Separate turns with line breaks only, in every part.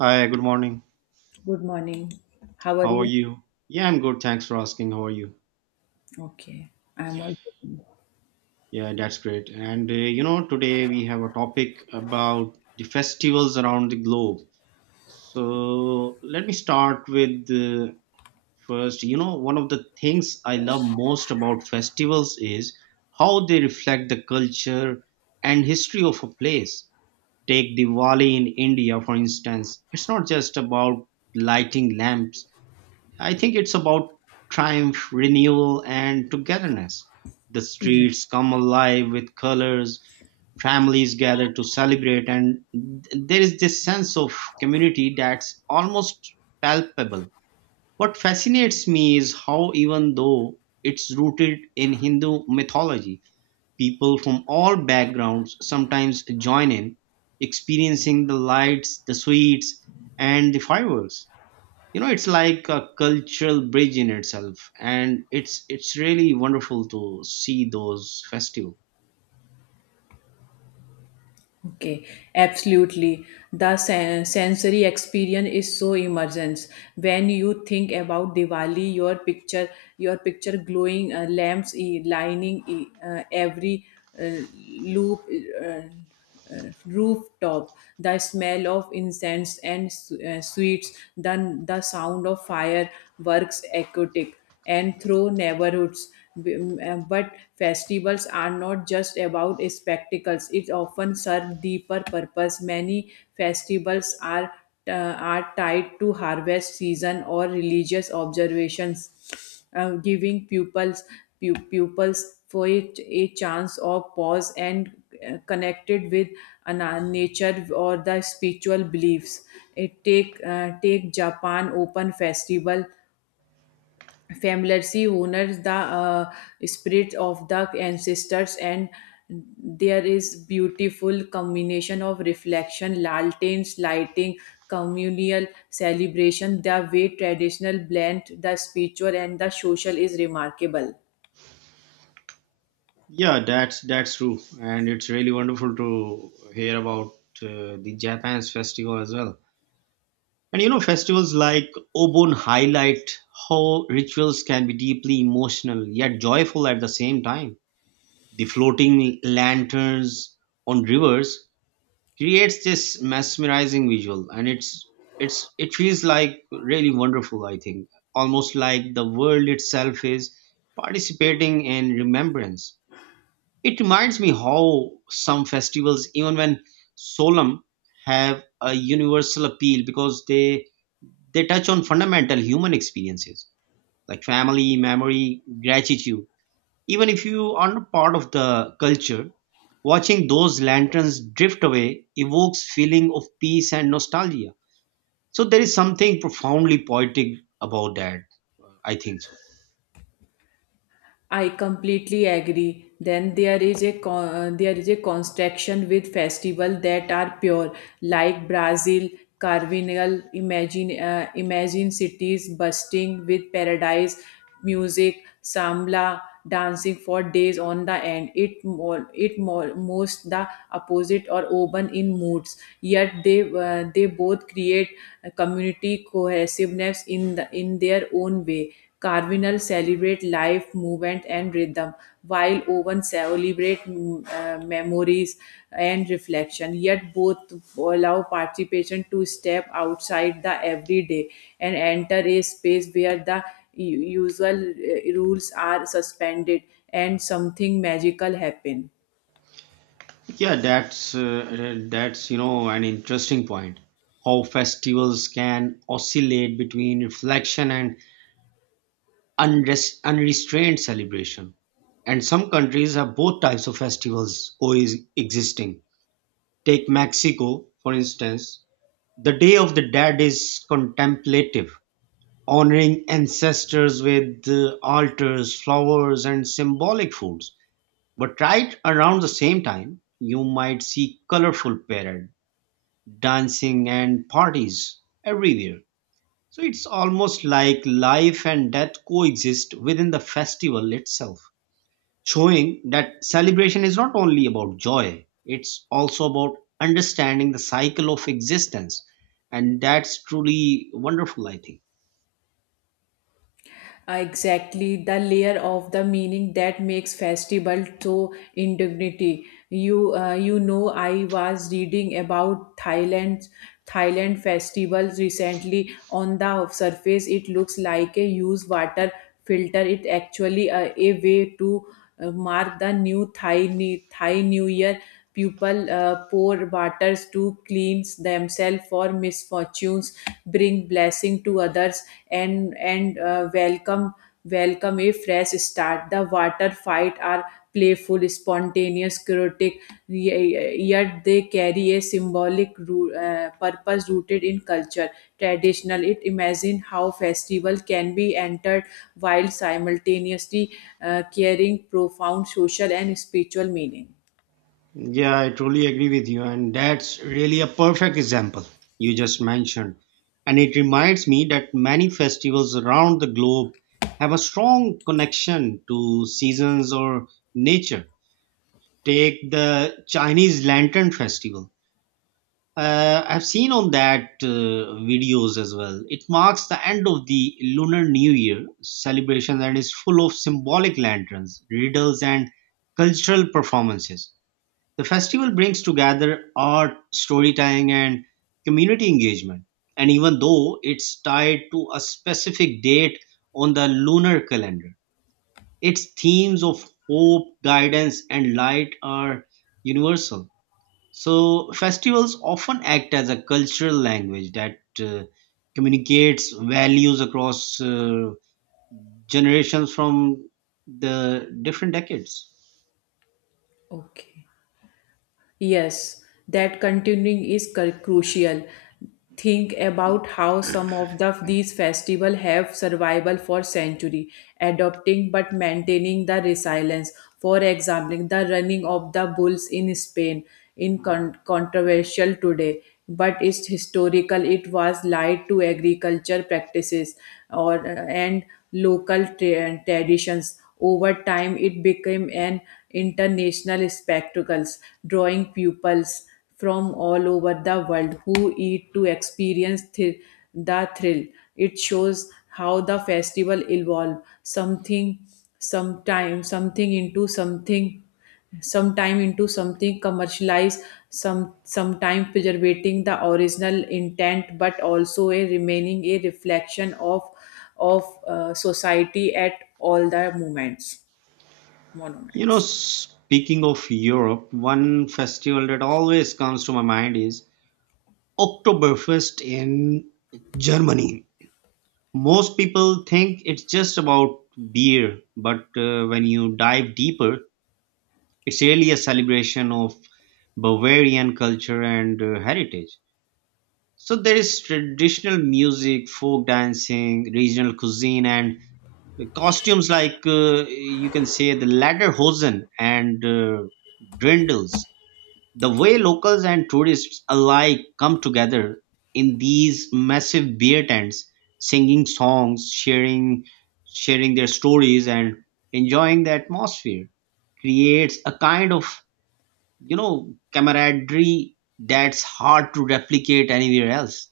Hi, good morning.
Good morning. How are
How are
you?
you? Yeah, I'm good. Thanks for asking. How are you?
Okay, I'm all good.
Yeah, that's great. And today we have a topic about the festivals around the globe. So let me start with the first. You know, one of the things I love most about festivals is how they reflect the culture and history of a place. Take Diwali in India, for instance. It's not just about lighting lamps. I think it's about triumph, renewal, and togetherness. The
Yes.
streets come alive with colors, families gather to celebrate, and there is this sense of community that's almost palpable. What fascinates me is how, even though it's rooted in Hindu mythology, people from all backgrounds sometimes join in, experiencing the lights, the sweets, and the fireworks. It's like a cultural bridge in itself, and it's really wonderful to see those festivals.
Okay, absolutely. The sensory experience is so immersive. When you think about Diwali, your picture glowing lamps lining every loop, rooftop, the smell of incense and sweets, then the sound of fireworks, echotic and through neighborhoods. But festivals are not just about spectacles, it often serve deeper purpose. Many festivals are tied to harvest season or religious observations, giving pupils pupils for it a chance of pause and connected with nature or the spiritual beliefs. It take Japan Open Festival Familiarity honors the spirit of the ancestors, and there is beautiful combination of reflection, lanterns, lighting, communal celebration. The way traditional blend the spiritual and the social is remarkable.
Yeah, that's true, and it's really wonderful to hear about the japan's festival as well. And you know, festivals like obon highlight how rituals can be deeply emotional yet joyful at the same time. The floating lanterns on rivers creates this mesmerizing visual, and it's it feels like really wonderful, I think, almost like the world itself is participating in remembrance. It reminds me how some festivals, even when solemn, have a universal appeal because they touch on fundamental human experiences like family, memory, gratitude. Even if you are not part of the culture, watching those lanterns drift away evokes feeling of peace and nostalgia. So there is something profoundly poetic about that. I think so.
I completely agree. Then there is a construction with festival that are pure, like Brazil Carnival. Imagine cities bursting with paradise music, sambla dancing for days on the end it more most the opposite or urban in moods yet they both create a community cohesiveness in their own way Carvinal celebrate life, movement, and rhythm, while Owen celebrate memories and reflection. Yet both allow participation to step outside the everyday and enter a space where the U- usual rules are suspended and something magical happen.
Yeah, that's an interesting point. How festivals can oscillate between reflection and unrestrained celebration. And some countries have both types of festivals coexisting. Take Mexico, for instance. The Day of the Dead is contemplative, honoring ancestors with altars, flowers, and symbolic foods. But right around the same time, you might see colorful parade, dancing, and parties everywhere. So it's almost like life and death coexist within the festival itself, showing that celebration is not only about joy, it's also about understanding the cycle of existence. And that's truly wonderful, I think.
Exactly the layer of the meaning that makes festival so indignity. You know I was reading about Thailand festivals recently. On the surface it looks like a used water filter, it actually a way to mark the new thai new year. People, poor waters to cleanse themselves for misfortunes, bring blessing to others, and welcome a fresh start. The water fight are playful, spontaneous, chaotic, yet they carry a symbolic purpose rooted in culture. Traditional, it imagine how festival can be entered while simultaneously carrying profound social and spiritual meaning.
Yeah, I truly agree with you. And that's really a perfect example you just mentioned. And it reminds me that many festivals around the globe have a strong connection to seasons or nature. Take the Chinese Lantern Festival. I've seen on that videos as well. It marks the end of the Lunar New Year celebration and is full of symbolic lanterns, riddles, and cultural performances. The festival brings together art, storytelling, and community engagement. And even though it's tied to a specific date on the lunar calendar, its themes of hope, guidance, and light are universal. So festivals often act as a cultural language that communicates values across generations from the different decades.
Okay. Yes, that continuing is crucial. Think about how some of these festivals have survival for century, adopting but maintaining the resilience. For example, the running of the bulls in Spain in controversial today, but it's historical. It was lied to agriculture practices or and local traditions. Over time, it became an international spectacle, drawing pupils from all over the world who eat to experience the thrill. It shows how the festival evolved something, sometime, something into something sometime into something commercialized some sometime preserving the original intent but also a remaining a reflection of society at all the moments
You know,
monuments.
speaking of Europe, one festival that always comes to my mind is Oktoberfest in Germany. Most people think it's just about beer, but when you dive deeper, it's really a celebration of Bavarian culture and heritage. So there is traditional music, folk dancing, regional cuisine, and the costumes like you can say the lederhosen and drindles. The way locals and tourists alike come together in these massive beer tents, singing songs, sharing their stories, and enjoying the atmosphere creates a kind of, you know, camaraderie that's hard to replicate anywhere else.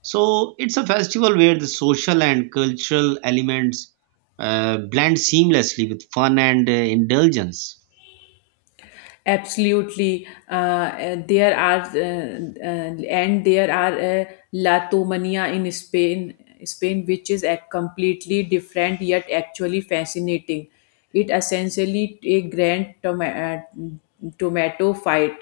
So it's a festival where the social and cultural elements blend seamlessly with fun and indulgence.
Absolutely. There are and there are uh, La Tomania in Spain, which is a completely different yet actually fascinating. It essentially a grand tomato fight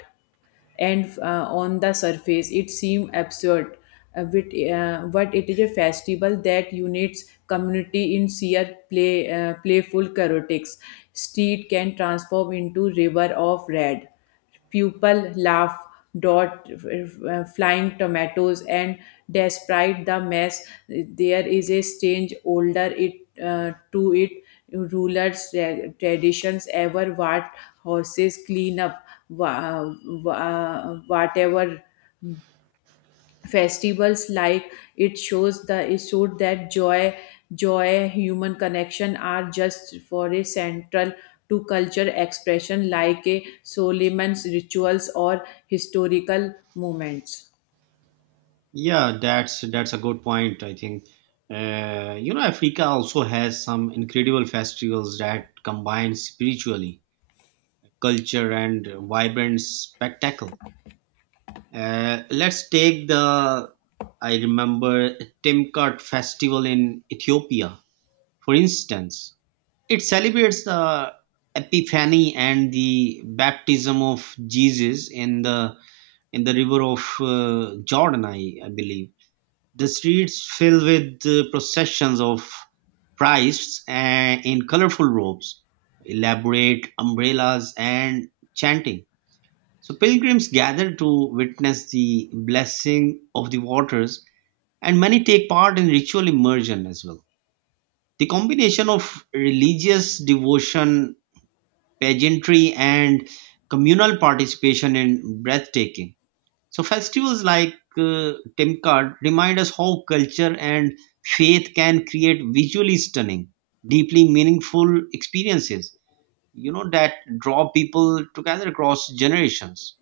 and on the surface it seems absurd, but it is a festival that unites community in sheer play, playful chaotics. Street can transform into river of red, people laugh dot flying tomatoes and despite the mess there is a strange older it to it, rulers traditions ever what horses clean up whatever. Festivals like it shows the it showed that joy human connection are just for a central to culture expression like a solomon's rituals or historical moments.
Yeah, that's a good point, I think. You know, africa also has some incredible festivals that combine spiritually, culture, and vibrant spectacle. Let's take I remember, Timkat festival in Ethiopia, for instance. It celebrates the Epiphany and the baptism of Jesus in the river of Jordan, I believe. The streets fill with processions of priests, in colorful robes, elaborate umbrellas, and chanting. So pilgrims gather to witness the blessing of the waters, and many take part in ritual immersion as well. The combination of religious devotion, pageantry, and communal participation is breathtaking. So festivals like Timkat remind us how culture and faith can create visually stunning, deeply meaningful experiences, you know, that draw people together across generations.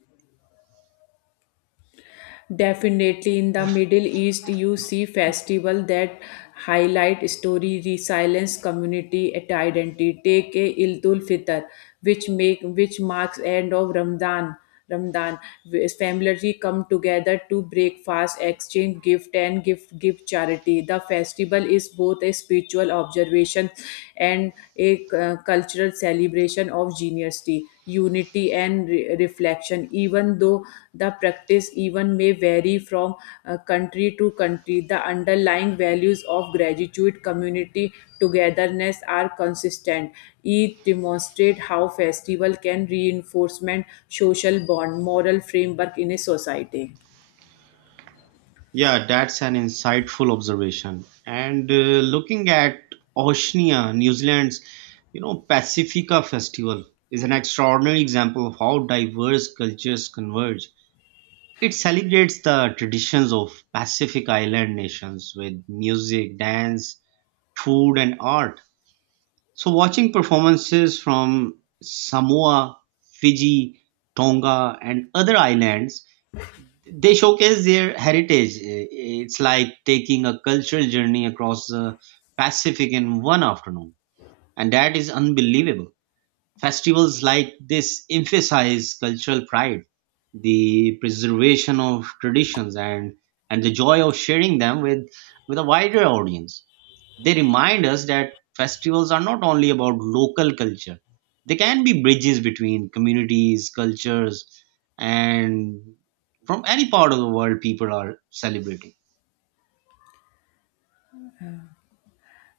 Definitely in the Middle East, you see festival that highlight story, resilience, community identity. Take a Ildul Fitr, which make which marks end of Ramadan, where family come together to breakfast, exchange gift, and gift give charity. The festival is both a spiritual observation and a cultural celebration of generosity unity and reflection. Even though the practice even may vary from country to country, the underlying values of gratitude community togetherness are consistent. Each demonstrate how festival can reinforcement social bond moral framework in a society.
Yeah, that's an insightful observation. And looking at Oceania, New Zealand's, you know, Pacifica Festival is an extraordinary example of how diverse cultures converge. It celebrates the traditions of Pacific Island nations with music, dance, food, and art. So, watching performances from Samoa, Fiji, Tonga, and other islands, they showcase their heritage. It's like taking a cultural journey across the Pacific in one afternoon, and that is unbelievable. Festivals like this emphasize cultural pride, the preservation of traditions, and the joy of sharing them with a wider audience. They remind us that festivals are not only about local culture, they can be bridges between communities, cultures, and from any part of the world people are celebrating.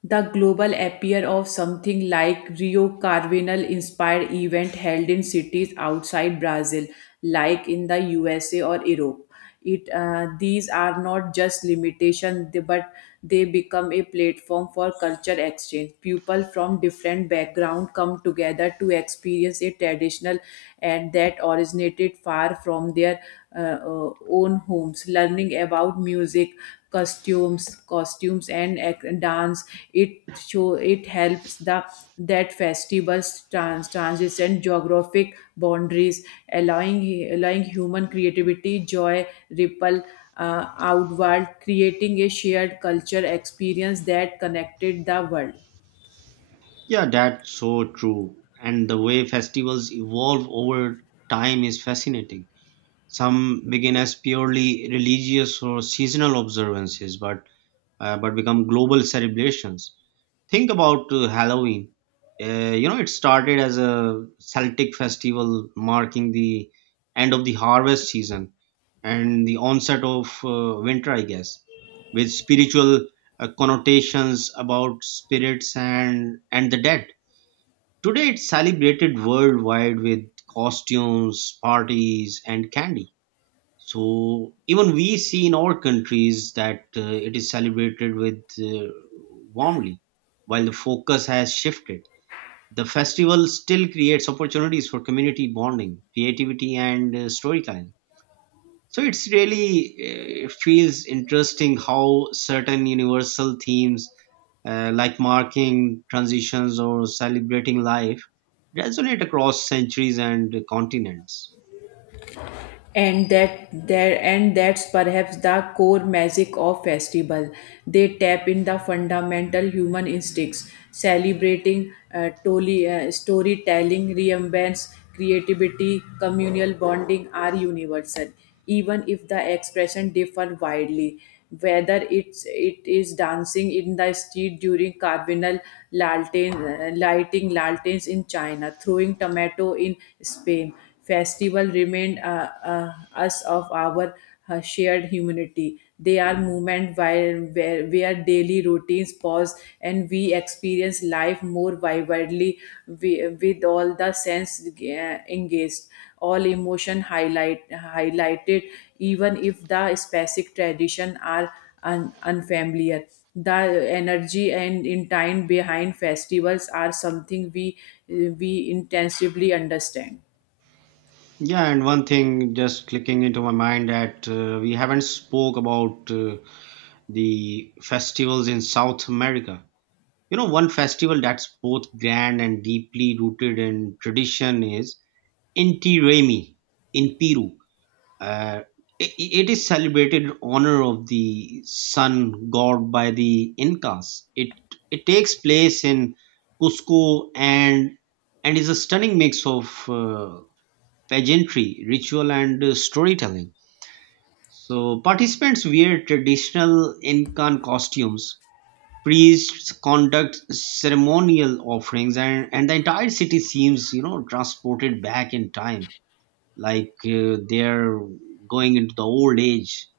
The global appear of something like Rio Carnival inspired event held in cities outside Brazil, like in the USA or Europe. It These are not just limitation, but they become a platform for culture exchange. People from different background come together to experience a traditional and that originated far from their uh, uh, own homes, learning about music costumes costumes and dance. It show, it helps the that festivals transcend geographic boundaries, allowing allowing human creativity joy ripple outward, creating a shared culture experience that connected the world.
Yeah, that's so true. And the way festivals evolve over time is fascinating. Some begin as purely religious or seasonal observances, but become global celebrations. Think about Halloween. You know, it started as a Celtic festival marking the end of the harvest season and the onset of winter, I guess, with spiritual connotations about spirits and the dead. Today, it's celebrated worldwide with costumes, parties, and candy. So even we see in our countries that it is celebrated with warmly. While the focus has shifted, the festival still creates opportunities for community bonding, creativity, and storytelling. So it's really it feels interesting how certain universal themes, like marking transitions or celebrating life, resonate across centuries and continents.
And that's perhaps the core magic of festival. They tap in the fundamental human instincts celebrating storytelling remembrance creativity communal bonding are universal even if the expression differ widely, whether it is dancing in the street during carnival, lighting lanterns in china, throwing tomato in spain. Festival remind us of our shared humanity. They are movement where daily routines pause and we experience life more vividly with all the sense engaged, all emotion highlighted, even if the specific tradition are unfamiliar. The energy and intent behind festivals are something we intensively understand.
Yeah, and one thing just clicking into my mind that we haven't spoke about the festivals in South America. You know, one festival that's both grand and deeply rooted in tradition is Inti Raymi in Peru. Uh, it is celebrated in honor of the sun god by the Incas. It takes place in Cusco, and is a stunning mix of pageantry, ritual, and storytelling. So, participants wear traditional Incan costumes, priests conduct ceremonial offerings, and the entire city seems, you know, transported back in time, like they're going into the old age.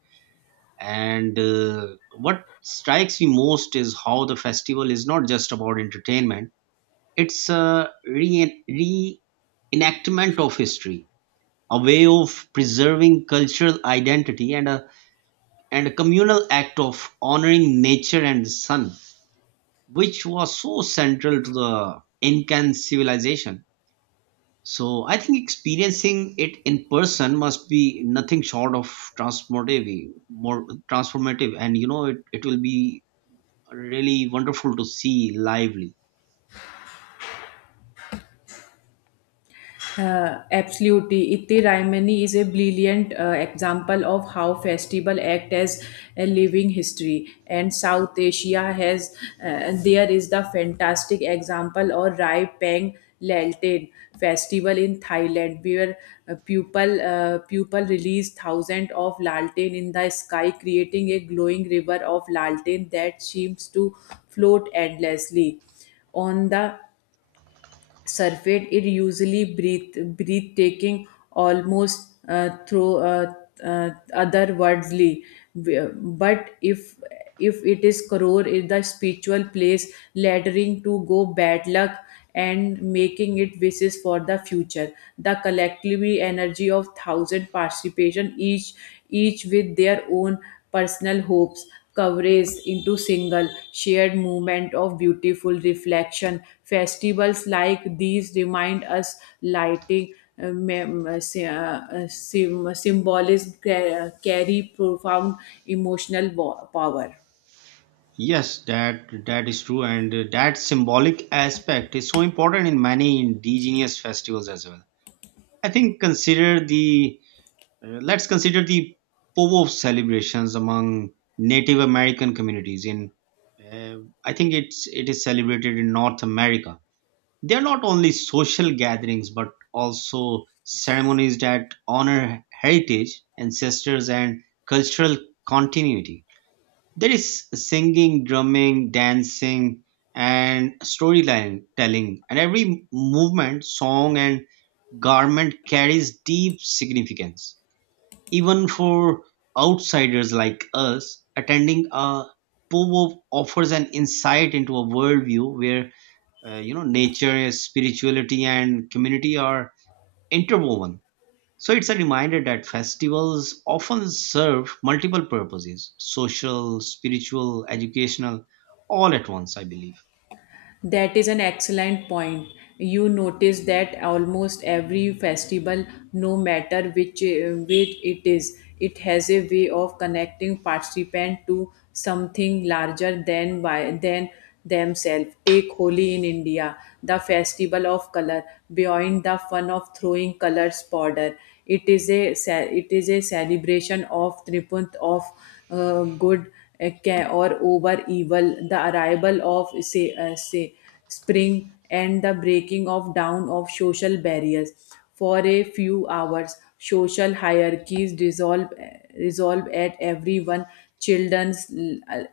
And what strikes me most is how the festival is not just about entertainment, it's a reenactment of history, a way of preserving cultural identity, and a communal act of honoring nature and the sun, which was so central to the Incan civilization. So I think experiencing it in person must be nothing short of more transformative, and you know it, it will be really wonderful to see lively.
Absolutely. Itti Raimani is a brilliant example of how festival act as a living history. And South Asia has, there is the fantastic example of Rai Pang Lalten festival in Thailand where people release thousands of lalten in the sky, creating a glowing river of lalten that seems to float endlessly on the surveyed. It usually breathtaking, almost through otherworldly. But if it is crore in the spiritual place laddering to go bad luck and making it wishes for the future, the collectively energy of thousand participation, each with their own personal hopes coverage into single shared moment of beautiful reflection. Festivals like these remind us lighting symbolism carry profound emotional power.
Yes, that is true, and that symbolic aspect is so important in many indigenous festivals as well. I think consider the uh, let's consider the Povo celebrations among Native American communities. In uh, I think it is celebrated in North America. They are not only social gatherings but also ceremonies that honor heritage, ancestors, and cultural continuity. There is singing, drumming, dancing, and and every movement, song, and garment carries deep significance, even for outsiders like us. Attending a povo offers an insight into a worldview where, you know, nature, spirituality, and community are interwoven. So it's a reminder that festivals often serve multiple purposes: social, spiritual, educational, all at once, I believe.
That is an excellent point. You notice that almost every festival, no matter which it is, it has a way of connecting participant to something larger than themselves. Take Holi in India, the festival of color. Beyond the fun of throwing colors powder, it is it is a celebration of triumph of good or over evil, the arrival of say spring and the breaking of down of social barriers. For a few hours, social hierarchies dissolve resolve at everyone, children's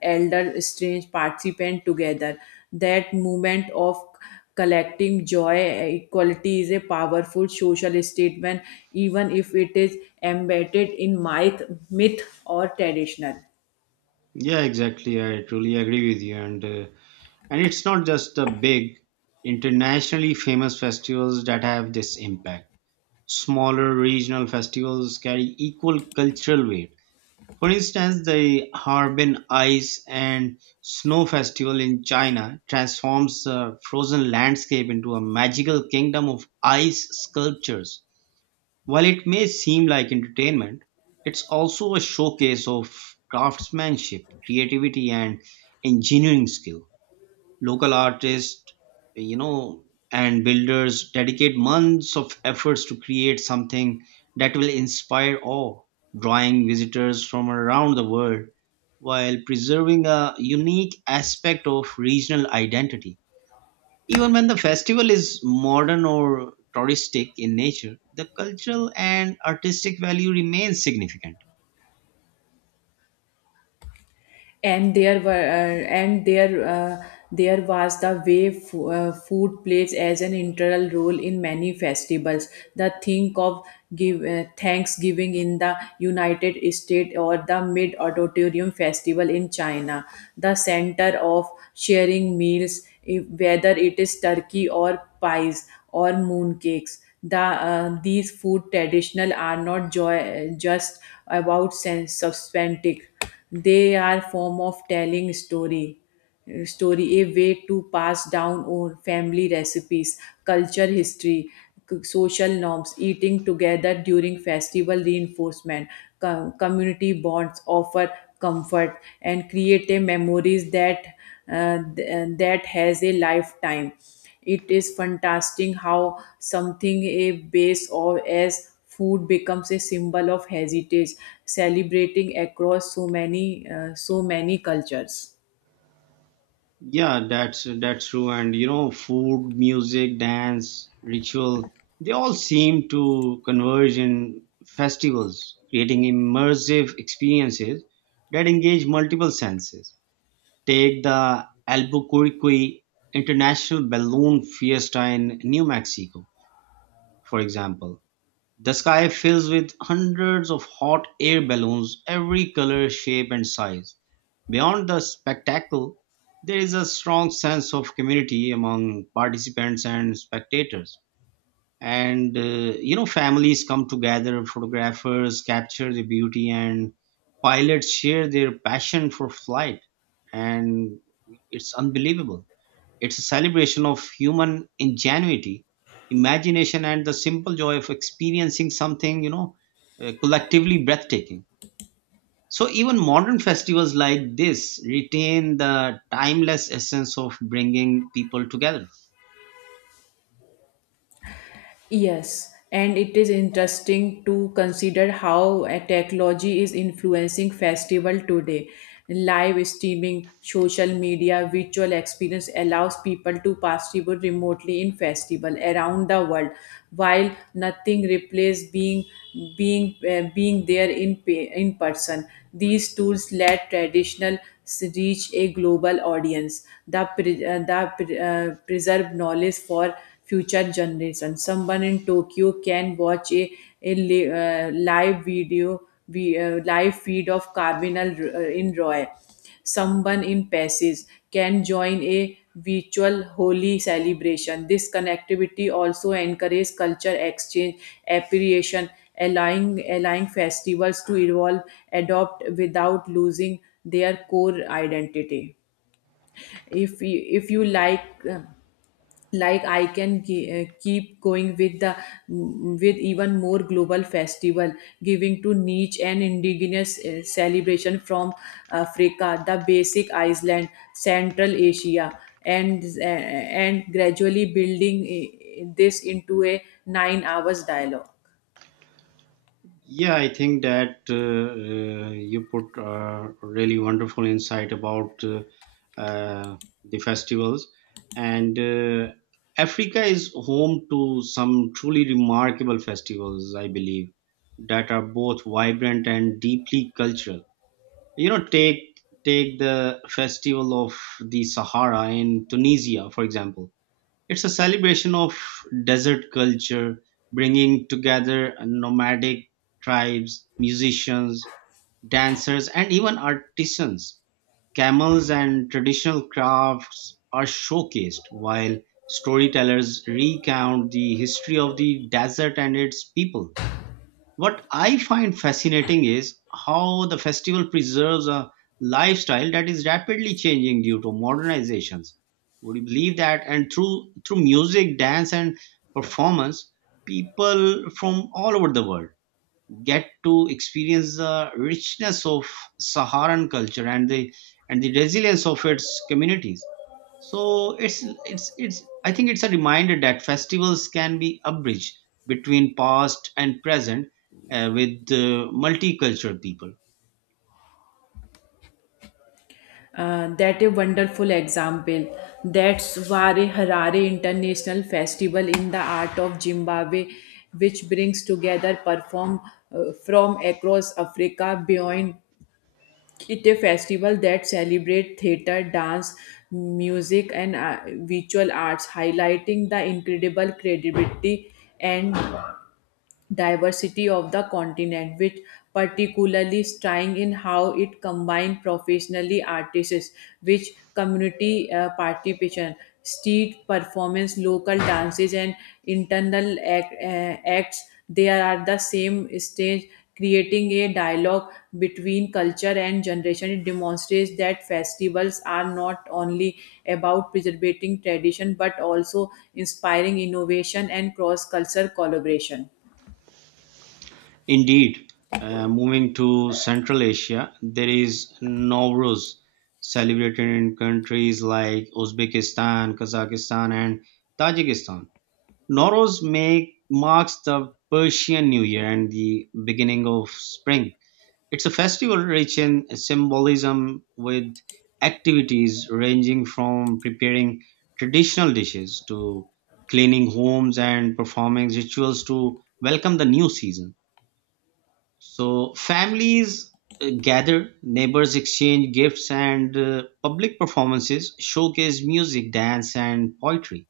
elder strange participant together, that movement of collecting joy equality is a powerful social statement even if it is embedded in myth or traditional.
Yeah, exactly. I truly agree with you. And and it's not just the big, internationally famous festivals that have this impact. Smaller regional festivals carry equal cultural weight. For instance, the Harbin Ice and Snow Festival in China transforms the frozen landscape into a magical kingdom of ice sculptures. While it may seem like entertainment, it's also a showcase of craftsmanship, creativity, and engineering skill. Local artists, you know, and builders dedicate months of efforts to create something that will inspire awe, drawing visitors from around the world while preserving a unique aspect of regional identity. Even when the festival is modern or touristic in nature, the cultural and artistic value remains significant.
And there was the way food plays as an integral role in many festivals. The think of give thanksgiving in the united states or the mid auditorium festival in china, the center of sharing meals if, whether it is turkey or pies or mooncakes, the these food traditional are not joy, just about sense substantic. They are form of telling story a way to pass down our family recipes culture history, social norms. Eating together during festival reinforcement community bonds offer comfort and create a memories that that has a lifetime. It is fantastic how something a base or as food becomes a symbol of heritage, celebrating across so many so many cultures.
Yeah, that's true. And you know, food, music, dance, ritual, they all seem to converge in festivals, creating immersive experiences that engage multiple senses. Take the Albuquerque International Balloon Fiesta in New Mexico, for example. The sky fills with hundreds of hot air balloons, every color, shape, and size. Beyond the spectacle, there is a strong sense of community among participants and spectators. And you know, families come together, photographers capture the beauty, and pilots share their passion for flight. And it's unbelievable. It's a celebration of human ingenuity, imagination, and the simple joy of experiencing something, you know, collectively breathtaking. So even modern festivals like this retain the timeless essence of bringing people together.
Yes, and it is interesting to consider how technology is influencing festival today. Live streaming, social media, virtual experience allows people to participate remotely in festival around the world, while nothing replaces being there in in person. These tools let traditional reach a global audience that, preserve knowledge for future generations. Someone in Tokyo can watch a, a live video, we, live feed of Cardinal in Roy. Someone in Passes can join a virtual holy celebration. This connectivity also encourages culture exchange, appreciation, allowing festivals to evolve, adopt without losing their core identity. If you like. uh, like I can keep going with the with even more global festival, giving to niche and indigenous celebration from africa the basic iceland central asia and uh, and gradually building this into a 9 hours dialogue.
Yeah, I think that you put really wonderful insight about uh, the festivals. And Africa is home to some truly remarkable festivals, I believe, that are both vibrant and deeply cultural. You know, take the festival of the Sahara in Tunisia, for example. It's a celebration of desert culture, bringing together nomadic tribes, musicians, dancers, and even artisans. Camels and traditional crafts are showcased while storytellers recount the history of the desert and its people. What I find fascinating is how the festival preserves a lifestyle that is rapidly changing due to modernizations. Would you believe that? And through music, dance, and performance, people from all over the world get to experience the richness of Saharan culture and the resilience of its communities. So it's I think it's a reminder that festivals can be a bridge between past and present, with multicultural people.
That a wonderful example. That's Ware Harare International Festival in the Art of Zimbabwe, which brings together perform from across Africa beyond. It a festival that celebrates theater, dance, music, and visual arts, highlighting the incredible creativity and diversity of the continent, which particularly striking in how it combined professionally artists with community participation, street performance, local dances, and internal acts. They are at the same stage, creating a dialogue between culture and generation. It demonstrates that festivals are not only about preserving tradition but also inspiring innovation and cross-cultural collaboration.
Indeed, moving to Central Asia, there is Nowruz, celebrated in countries like Uzbekistan, Kazakhstan, and Tajikistan. Marks the Persian New Year and the beginning of spring. It's a festival rich in symbolism with activities ranging from preparing traditional dishes to cleaning homes and performing rituals to welcome the new season. So, families gather, neighbors exchange gifts, and public performances showcase music, dance, and poetry.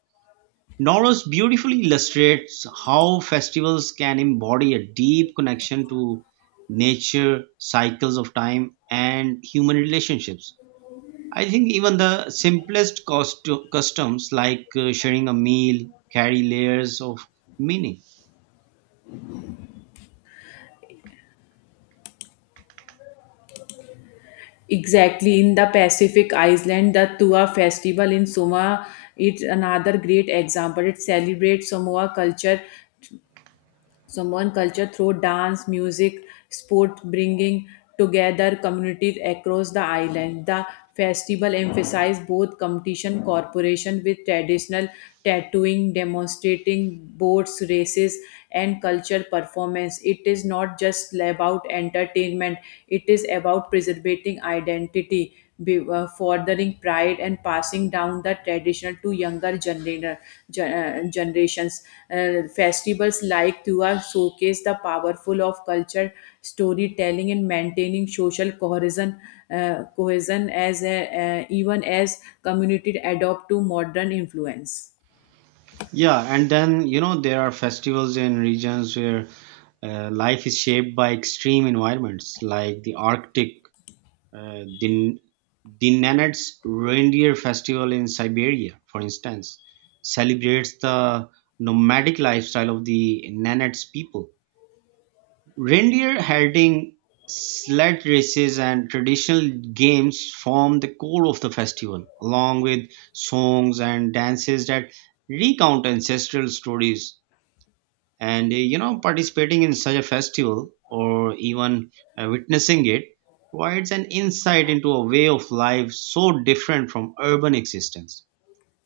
Norris beautifully illustrates how festivals can embody a deep connection to nature, cycles of time, and human relationships. I think even the simplest customs, like sharing a meal, carry layers of meaning.
Exactly, in the Pacific Island, the Tua festival in Samoa is another great example. It celebrates Samoa culture someone culture through dance music sport, bringing together communities across the island. The festival emphasizes both competition cooperation with traditional tattooing demonstrating boats races and culture performance. It is not just about entertainment, it is about preserving identity, furthering pride and passing down the traditional to younger generations. Festivals like Tua showcase the powerful of culture storytelling and maintaining social cohesion, even as community adopt to modern influence.
Yeah, and then you know, there are festivals in regions where life is shaped by extreme environments like the Arctic. uh, the, the Nenets Reindeer Festival in Siberia, for instance, celebrates the nomadic lifestyle of the Nenets people. Reindeer herding, sled races, and traditional games form the core of the festival, along with songs and dances that recount ancestral stories. And you know, participating in such a festival, or even witnessing it, provides an insight into a way of life so different from urban existence.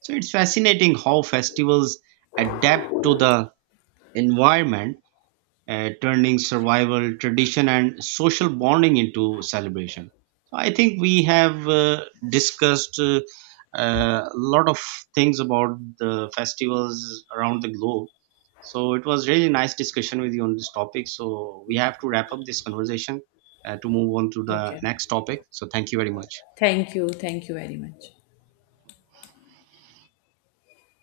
So it's fascinating how festivals adapt to the environment, turning survival, tradition, and social bonding into celebration. So I think we have discussed a lot of things about the festivals around the globe. So it was really nice discussion with you on this topic. So we have to wrap up this conversation to move on to the
Okay.
next topic. So thank you very much.
Thank you. Thank you very much.